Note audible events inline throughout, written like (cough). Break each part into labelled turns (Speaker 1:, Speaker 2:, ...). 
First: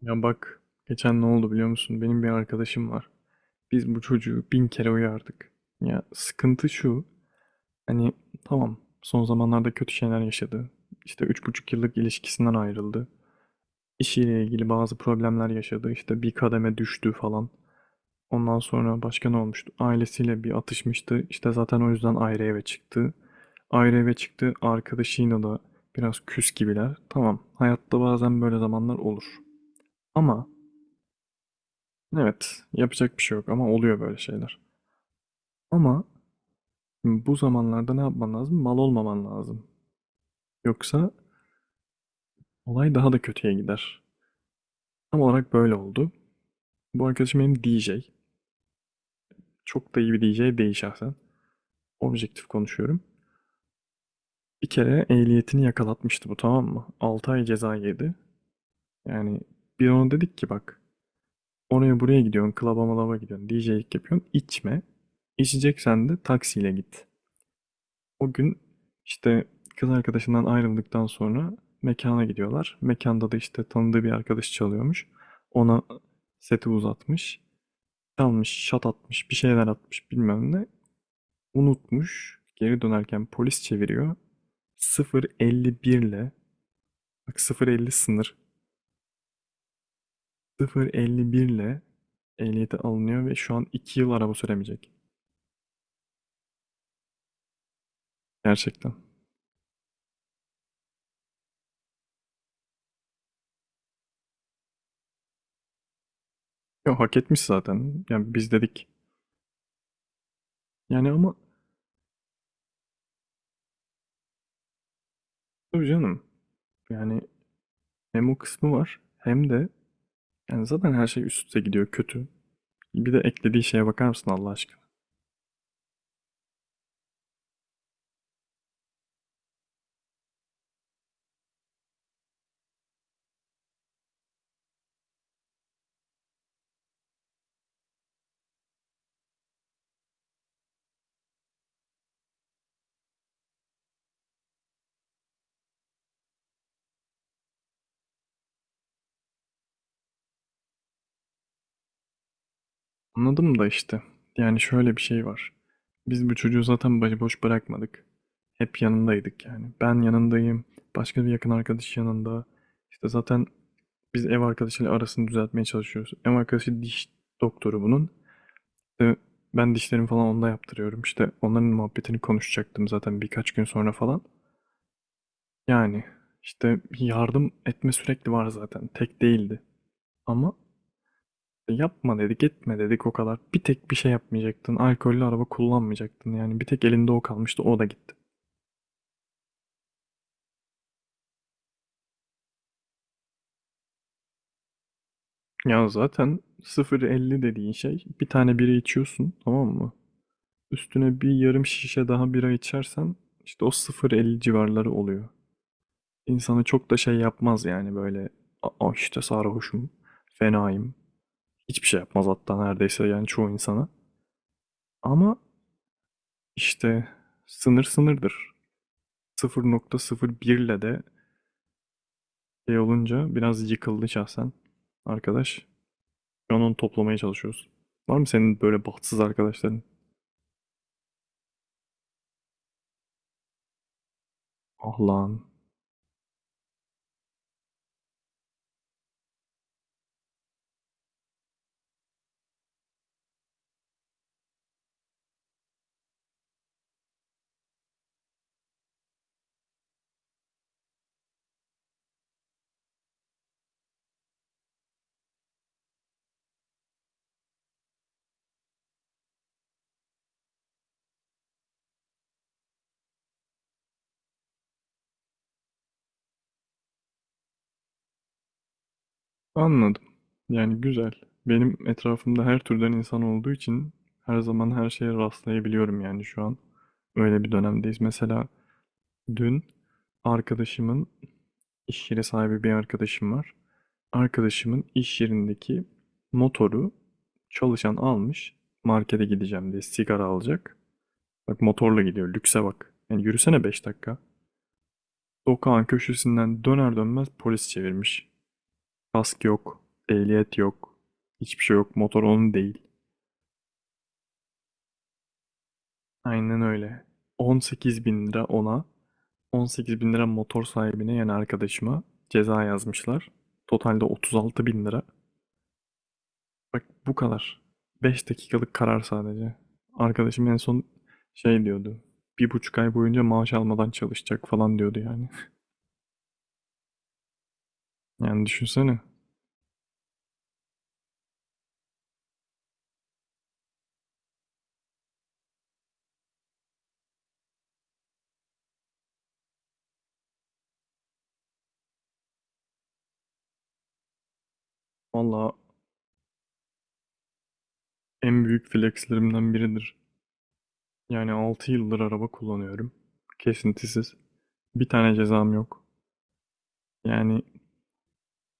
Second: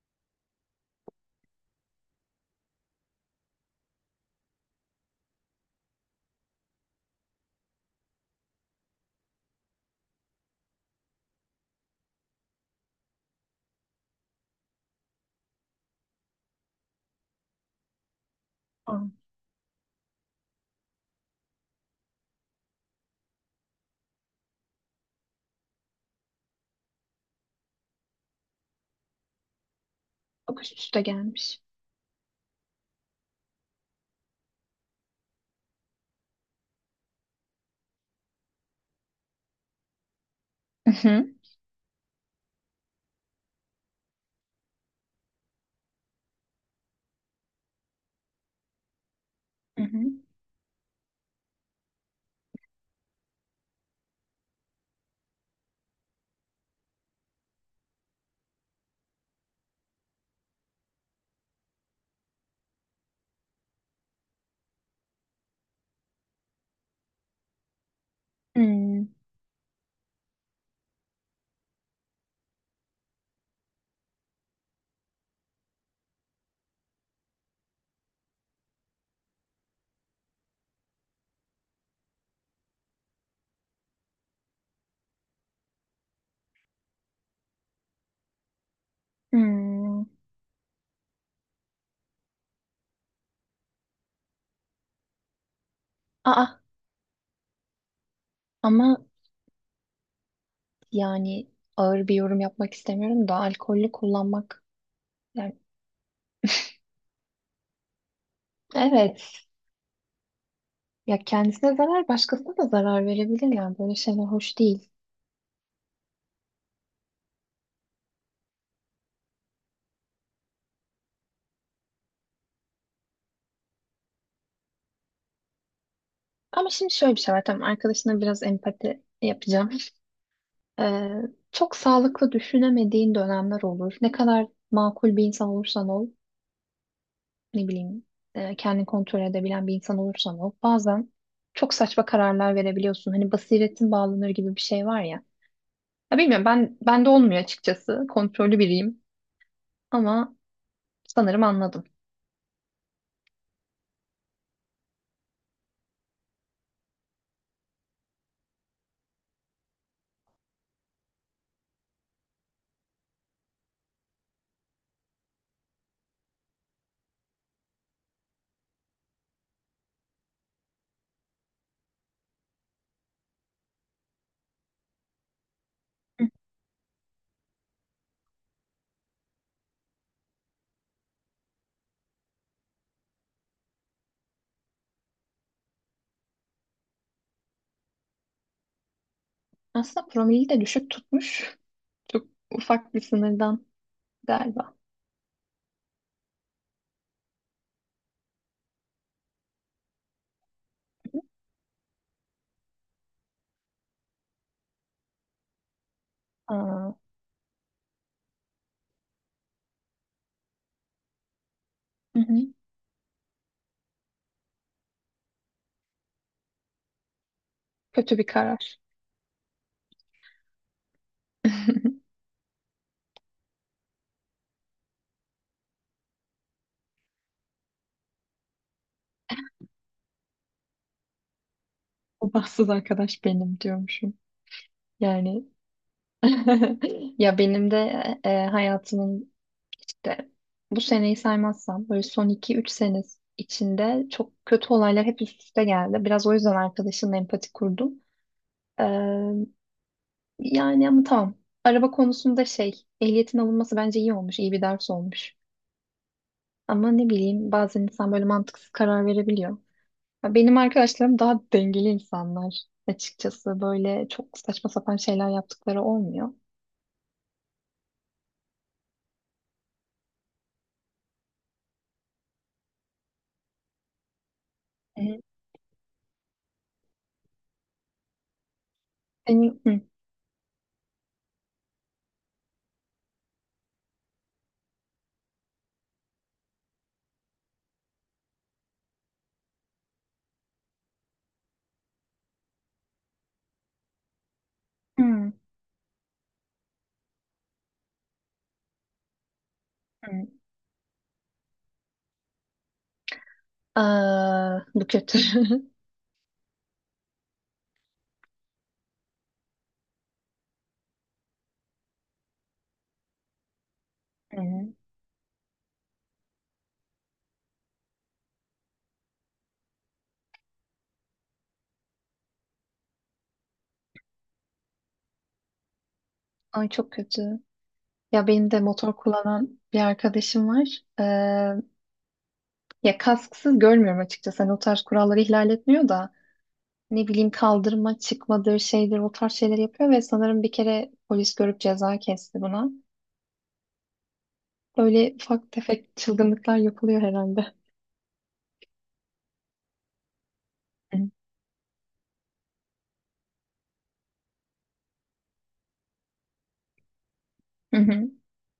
Speaker 1: Ya bak, geçen ne oldu biliyor musun? Benim bir arkadaşım var. Biz bu çocuğu bin kere uyardık. Ya sıkıntı şu, hani tamam, son zamanlarda kötü şeyler yaşadı. İşte üç buçuk yıllık ilişkisinden ayrıldı. İşiyle ilgili bazı problemler yaşadı. İşte bir kademe düştü falan. Ondan sonra
Speaker 2: Aa,
Speaker 1: başka ne olmuştu? Ailesiyle bir atışmıştı. İşte zaten o yüzden ayrı eve çıktı. Ayrı eve çıktı. Arkadaşıyla da biraz küs gibiler. Tamam, hayatta bazen böyle zamanlar olur. Ama
Speaker 2: bak üst üste gelmiş.
Speaker 1: Evet, yapacak bir şey yok ama oluyor böyle şeyler. Ama şimdi bu zamanlarda ne yapman lazım? Mal olmaman lazım.
Speaker 2: Hı
Speaker 1: Yoksa
Speaker 2: hı.
Speaker 1: olay daha da kötüye gider. Tam olarak böyle oldu. Bu arkadaşım benim DJ.
Speaker 2: Hı
Speaker 1: Çok
Speaker 2: hı.
Speaker 1: da iyi bir DJ değil şahsen. Objektif konuşuyorum. Bir kere ehliyetini yakalatmıştı, bu tamam mı? 6 ay ceza yedi. Yani bir ona dedik ki bak, oraya buraya gidiyorsun, klaba malaba gidiyorsun, DJ'lik yapıyorsun, içme. İçeceksen de taksiyle git. O gün
Speaker 2: Hmm.
Speaker 1: işte kız arkadaşından ayrıldıktan sonra mekana gidiyorlar. Mekanda da işte tanıdığı bir arkadaş çalıyormuş. Ona seti uzatmış. Çalmış, şat atmış, bir şeyler atmış bilmem ne. Unutmuş. Geri dönerken polis çeviriyor. 0,51 ile, bak 0,50 sınır.
Speaker 2: Hmm.
Speaker 1: 0,51 ile ehliyeti alınıyor ve şu an 2 yıl araba süremeyecek.
Speaker 2: Aa, ama
Speaker 1: Gerçekten.
Speaker 2: yani ağır bir yorum yapmak istemiyorum da alkollü kullanmak... Yani
Speaker 1: Ya hak etmiş zaten. Yani biz dedik.
Speaker 2: evet,
Speaker 1: Yani
Speaker 2: ya
Speaker 1: ama
Speaker 2: kendisine zarar başkasına da zarar verebilir, yani böyle şeyler hoş değil.
Speaker 1: tabii canım. Yani hem o kısmı var, hem de yani zaten her şey üst üste gidiyor kötü. Bir de eklediği şeye bakar mısın Allah aşkına?
Speaker 2: Ama şimdi şöyle bir şey var, tamam, arkadaşına biraz empati yapacağım. Ee, Çok sağlıklı düşünemediğin dönemler olur. Ne kadar makul bir insan olursan ol. Ne bileyim, kendini kontrol edebilen bir insan olursan ol. Bazen çok saçma kararlar verebiliyorsun. Hani basiretin bağlanır gibi bir şey var ya. Ya bilmiyorum, ben bende olmuyor açıkçası. Kontrollü biriyim ama sanırım anladım.
Speaker 1: Anladım da işte. Yani şöyle bir şey var. Biz bu çocuğu zaten başıboş bırakmadık. Hep yanındaydık yani. Ben yanındayım. Başka bir yakın arkadaş yanında. İşte zaten biz ev arkadaşıyla arasını düzeltmeye çalışıyoruz. Ev arkadaşı diş doktoru bunun. İşte ben dişlerimi falan onda yaptırıyorum. İşte onların muhabbetini konuşacaktım zaten birkaç gün sonra falan. Yani
Speaker 2: Hı.
Speaker 1: işte yardım etme sürekli var zaten. Tek değildi. Ama işte, yapma dedik, etme dedik o kadar. Bir tek bir şey yapmayacaktın. Alkollü araba kullanmayacaktın. Yani bir tek elinde o kalmıştı. O da gitti.
Speaker 2: Aslında promili de düşük tutmuş. Çok ufak bir sınırdan galiba.
Speaker 1: Ya zaten sıfır elli dediğin şey, bir tane bira içiyorsun tamam mı? Üstüne bir yarım şişe daha bira içersen işte o sıfır elli civarları oluyor. İnsanı çok
Speaker 2: Aa,
Speaker 1: da şey yapmaz yani, böyle "Aa işte sarhoşum, fenayım." Hiçbir şey
Speaker 2: hı
Speaker 1: yapmaz
Speaker 2: hı,
Speaker 1: hatta neredeyse yani, çoğu insana. Ama İşte sınır
Speaker 2: kötü bir
Speaker 1: sınırdır.
Speaker 2: karar.
Speaker 1: 0,01 ile de şey olunca biraz yıkıldı şahsen arkadaş. Şu an onu toplamaya çalışıyoruz. Var mı senin böyle bahtsız arkadaşların?
Speaker 2: O bahtsız arkadaş benim diyormuşum.
Speaker 1: Ah lan.
Speaker 2: Yani (laughs) ya benim de hayatımın... İşte bu seneyi saymazsam böyle son iki üç sene içinde çok kötü olaylar hep üst üste geldi. Biraz o yüzden arkadaşımla empati kurdum. Ee, Yani ama tamam. Araba konusunda şey, ehliyetin alınması bence iyi olmuş, iyi bir ders olmuş. Ama ne bileyim, bazen insan böyle mantıksız karar verebiliyor. Ya benim arkadaşlarım daha dengeli insanlar açıkçası. Böyle çok saçma sapan şeyler yaptıkları olmuyor.
Speaker 1: Anladım. Yani güzel. Benim etrafımda her türden insan olduğu için her zaman her
Speaker 2: Hı
Speaker 1: şeye
Speaker 2: hı.
Speaker 1: rastlayabiliyorum yani şu an. Öyle bir dönemdeyiz. Mesela
Speaker 2: Senin...
Speaker 1: dün arkadaşımın iş yeri sahibi bir arkadaşım var. Arkadaşımın iş yerindeki motoru çalışan almış. Markete gideceğim diye, sigara alacak. Bak motorla gidiyor. Lükse bak. Yani yürüsene, 5 dakika.
Speaker 2: Hı,
Speaker 1: Sokağın köşesinden döner dönmez polis çevirmiş. Kask yok.
Speaker 2: hı.
Speaker 1: Ehliyet yok. Hiçbir şey yok. Motor onun değil.
Speaker 2: Aa, bu kötü. (laughs)
Speaker 1: Aynen öyle. 18 bin lira ona. 18 bin lira motor sahibine yani arkadaşıma ceza yazmışlar. Totalde 36
Speaker 2: Hı.
Speaker 1: bin lira. Bak bu kadar. 5 dakikalık karar sadece. Arkadaşım en son şey diyordu. Bir buçuk ay boyunca maaş almadan çalışacak falan diyordu yani.
Speaker 2: Ay, çok kötü. Ya
Speaker 1: Yani
Speaker 2: benim de motor
Speaker 1: düşünsene.
Speaker 2: kullanan bir arkadaşım var. Ya kasksız görmüyorum açıkçası. Hani o tarz kuralları ihlal etmiyor da ne bileyim, kaldırma çıkmadır şeydir, o tarz şeyler yapıyor ve sanırım bir kere polis görüp ceza kesti buna. Böyle ufak
Speaker 1: Valla
Speaker 2: tefek çılgınlıklar yapılıyor herhalde.
Speaker 1: en büyük flexlerimden biridir.
Speaker 2: Hı
Speaker 1: Yani 6 yıldır araba kullanıyorum. Kesintisiz. Bir tane cezam yok. Yani
Speaker 2: hı.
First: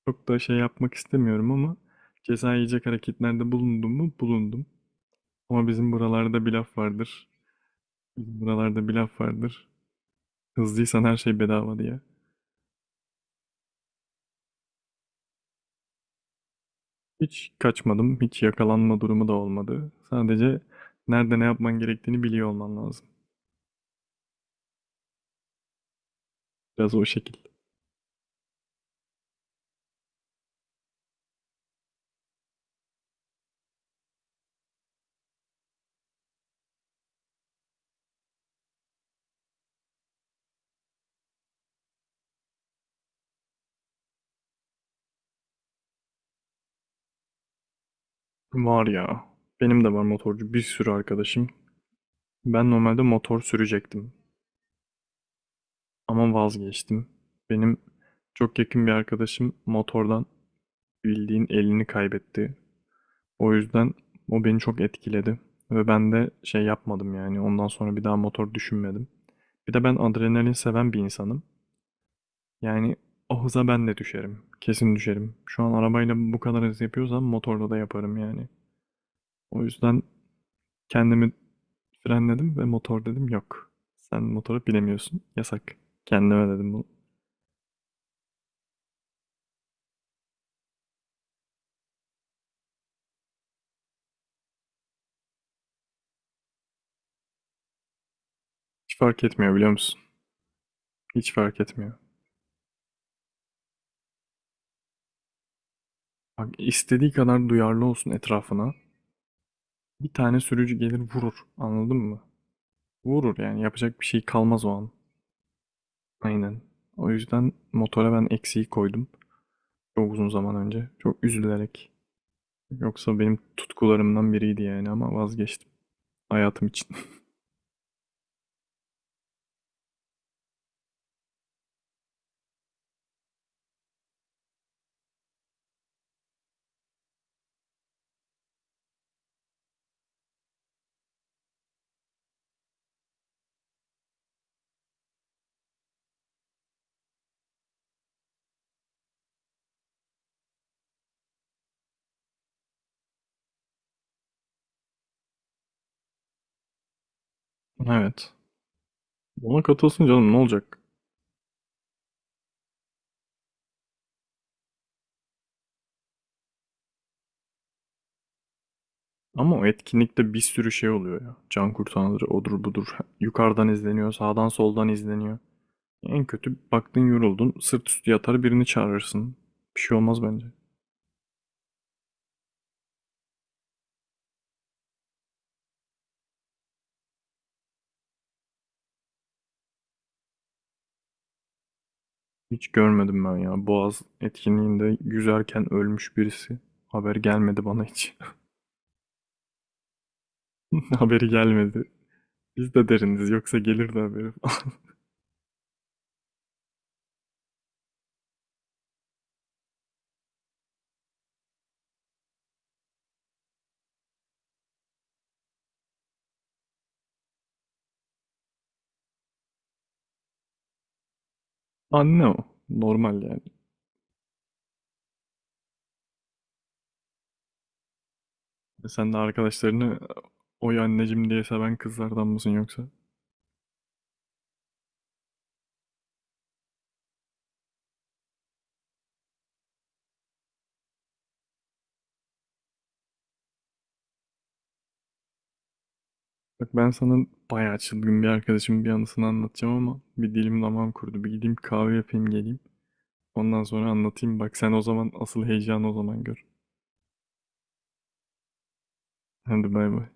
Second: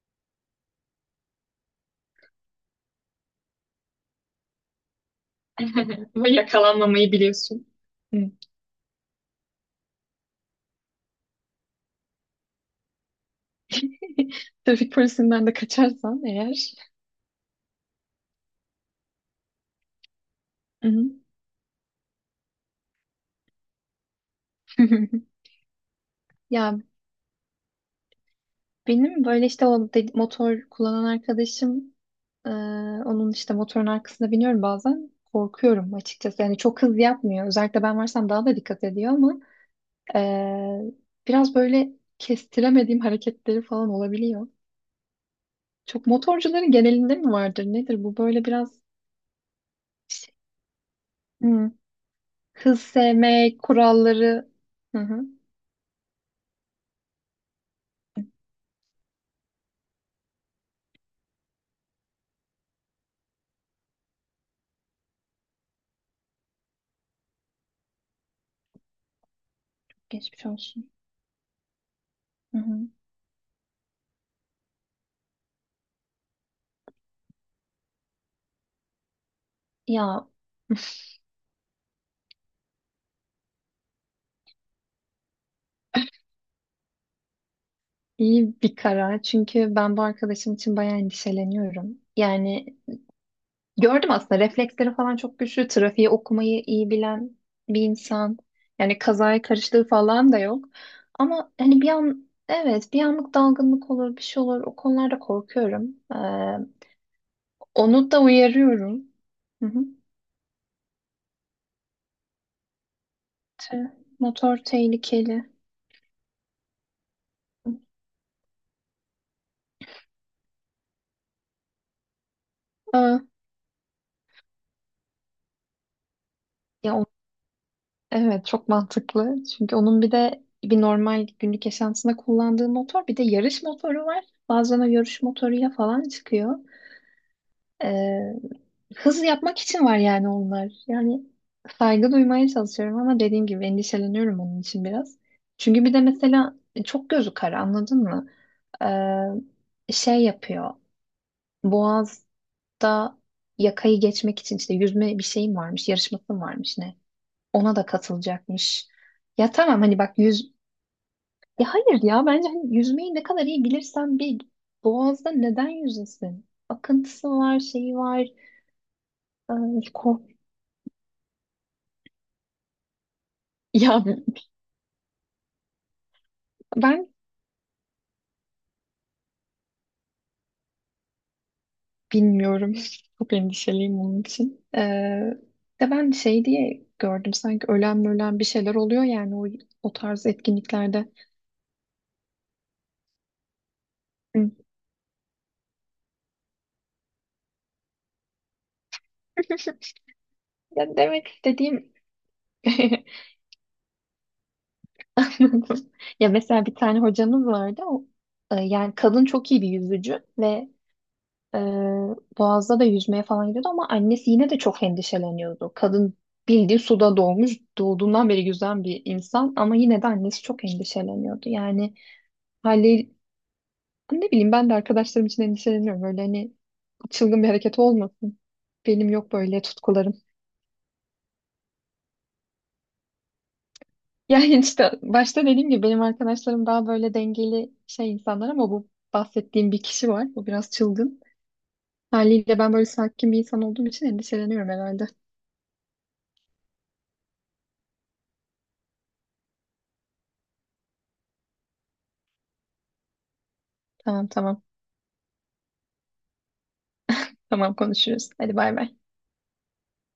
Speaker 1: çok da şey yapmak istemiyorum ama ceza yiyecek hareketlerde bulundum mu? Bulundum. Ama bizim
Speaker 2: (laughs) Ama
Speaker 1: buralarda bir laf
Speaker 2: yakalanmamayı
Speaker 1: vardır.
Speaker 2: biliyorsun. Hı.
Speaker 1: Bizim buralarda bir laf vardır: hızlıysan her şey bedava diye.
Speaker 2: (laughs) Trafik polisinden de kaçarsan eğer.
Speaker 1: Hiç kaçmadım, hiç yakalanma durumu da olmadı. Sadece
Speaker 2: Hı hı.
Speaker 1: nerede ne yapman gerektiğini biliyor olman lazım.
Speaker 2: (laughs) Ya
Speaker 1: Biraz o şekil.
Speaker 2: benim böyle işte motor kullanan arkadaşım... Ee, Onun işte motorun arkasına biniyorum bazen. Korkuyorum açıkçası. Yani çok hız yapmıyor. Özellikle ben varsam daha da dikkat ediyor ama ee, biraz böyle kestiremediğim hareketleri falan olabiliyor. Çok motorcuların genelinde mi vardır? Nedir bu? Böyle biraz
Speaker 1: Var ya, benim de var
Speaker 2: şey-
Speaker 1: motorcu bir sürü arkadaşım.
Speaker 2: Hı.
Speaker 1: Ben
Speaker 2: hız
Speaker 1: normalde motor
Speaker 2: sevmek,
Speaker 1: sürecektim
Speaker 2: kuralları... Hı hı.
Speaker 1: ama vazgeçtim. Benim çok yakın bir arkadaşım motordan bildiğin elini kaybetti. O yüzden o beni çok etkiledi ve ben de şey yapmadım yani, ondan sonra bir daha motor düşünmedim. Bir de ben
Speaker 2: Geçmiş
Speaker 1: adrenalin
Speaker 2: olsun.
Speaker 1: seven bir insanım.
Speaker 2: Hı hı.
Speaker 1: Yani o hıza ben de düşerim. Kesin düşerim. Şu an arabayla bu kadar hız yapıyorsam motorla da yaparım yani. O yüzden
Speaker 2: Ya
Speaker 1: kendimi frenledim ve motor dedim yok. Sen motoru bilemiyorsun. Yasak. Kendime dedim bunu.
Speaker 2: iyi bir karar. Çünkü ben bu arkadaşım için bayağı endişeleniyorum. Yani gördüm, aslında refleksleri falan çok güçlü. Trafiği okumayı iyi bilen bir insan.
Speaker 1: Hiç
Speaker 2: Yani
Speaker 1: fark
Speaker 2: kazaya
Speaker 1: etmiyor biliyor
Speaker 2: karıştığı
Speaker 1: musun?
Speaker 2: falan da yok.
Speaker 1: Hiç
Speaker 2: Ama
Speaker 1: fark
Speaker 2: hani bir
Speaker 1: etmiyor.
Speaker 2: an, evet, bir anlık dalgınlık olur, bir şey olur. O konularda korkuyorum.
Speaker 1: Bak, istediği kadar duyarlı olsun
Speaker 2: Onu da
Speaker 1: etrafına.
Speaker 2: uyarıyorum. Hı hı.
Speaker 1: Bir tane sürücü gelir vurur. Anladın mı? Vurur yani,
Speaker 2: Te-...
Speaker 1: yapacak bir şey
Speaker 2: Motor
Speaker 1: kalmaz o an.
Speaker 2: tehlikeli.
Speaker 1: Aynen. O yüzden motora ben eksiği koydum. Çok uzun zaman önce. Çok üzülerek. Yoksa
Speaker 2: Aa,
Speaker 1: benim tutkularımdan biriydi yani ama vazgeçtim. Hayatım için.
Speaker 2: ya o-
Speaker 1: (laughs)
Speaker 2: evet, çok mantıklı. Çünkü onun bir de bir normal günlük yaşantısında kullandığı motor, bir de yarış motoru var. Bazen o yarış motoru ya falan çıkıyor. Ee, Hız yapmak için var yani onlar. Yani saygı duymaya çalışıyorum ama dediğim gibi endişeleniyorum onun için biraz. Çünkü bir de mesela çok gözü kara, anladın mı? Şey yapıyor. Boğaz'da yakayı geçmek için işte yüzme bir şeyim varmış, yarışmasım varmış ne. Ona da
Speaker 1: Evet.
Speaker 2: katılacakmış. Ya
Speaker 1: Ona
Speaker 2: tamam, hani
Speaker 1: katılsın
Speaker 2: bak,
Speaker 1: canım, ne
Speaker 2: yüz...
Speaker 1: olacak?
Speaker 2: Ya hayır ya, bence hani yüzmeyi ne kadar iyi bilirsen bil, Boğaz'da neden yüzesin? Akıntısı var, şeyi var.
Speaker 1: Ama o
Speaker 2: Ay,
Speaker 1: etkinlikte
Speaker 2: korkunç.
Speaker 1: bir sürü şey oluyor ya. Can kurtaranları odur budur. (laughs) Yukarıdan
Speaker 2: Ya
Speaker 1: izleniyor, sağdan soldan izleniyor. En kötü baktın,
Speaker 2: ben
Speaker 1: yoruldun, sırt üstü yatar birini çağırırsın. Bir şey olmaz bence.
Speaker 2: bilmiyorum. (laughs) Çok endişeliyim onun için. De ben şey diye gördüm, sanki ölen ölen bir şeyler oluyor yani o, o tarz etkinliklerde.
Speaker 1: Hiç görmedim ben ya. Boğaz
Speaker 2: Hı.
Speaker 1: etkinliğinde yüzerken ölmüş birisi. Haber gelmedi bana hiç.
Speaker 2: (laughs) Ya
Speaker 1: (laughs) Haberi
Speaker 2: demek
Speaker 1: gelmedi.
Speaker 2: istediğim...
Speaker 1: Biz de
Speaker 2: (laughs)
Speaker 1: deriniz yoksa gelirdi haberi.
Speaker 2: anladım. Ya mesela bir tane hocamız vardı. O, yani kadın çok iyi bir yüzücü ve e, Boğaz'da da yüzmeye falan gidiyordu ama annesi yine de çok endişeleniyordu. Kadın bildiği suda doğmuş, doğduğundan beri yüzen bir insan ama yine de annesi çok endişeleniyordu.
Speaker 1: (laughs)
Speaker 2: Yani
Speaker 1: Anne o.
Speaker 2: haliyle
Speaker 1: Normal yani.
Speaker 2: ne bileyim, ben de arkadaşlarım için endişeleniyorum. Böyle hani çılgın bir hareket olmasın. Benim
Speaker 1: Sen de
Speaker 2: yok böyle
Speaker 1: arkadaşlarını
Speaker 2: tutkularım. (laughs)
Speaker 1: oy anneciğim diye seven kızlardan mısın yoksa?
Speaker 2: Yani işte başta dediğim gibi benim arkadaşlarım daha böyle dengeli şey insanlar ama bu bahsettiğim bir kişi var. Bu biraz çılgın. Haliyle ben böyle sakin bir insan olduğum için endişeleniyorum herhalde.
Speaker 1: Bak, ben sana bayağı çılgın bir arkadaşımın bir anısını anlatacağım ama bir dilim damağım kurudu. Bir gideyim kahve yapayım geleyim. Ondan sonra
Speaker 2: Tamam
Speaker 1: anlatayım. Bak
Speaker 2: tamam.
Speaker 1: sen o zaman, asıl heyecanı o zaman gör.
Speaker 2: Tamam, konuşuruz. Hadi bay bay.
Speaker 1: Hadi bay bay.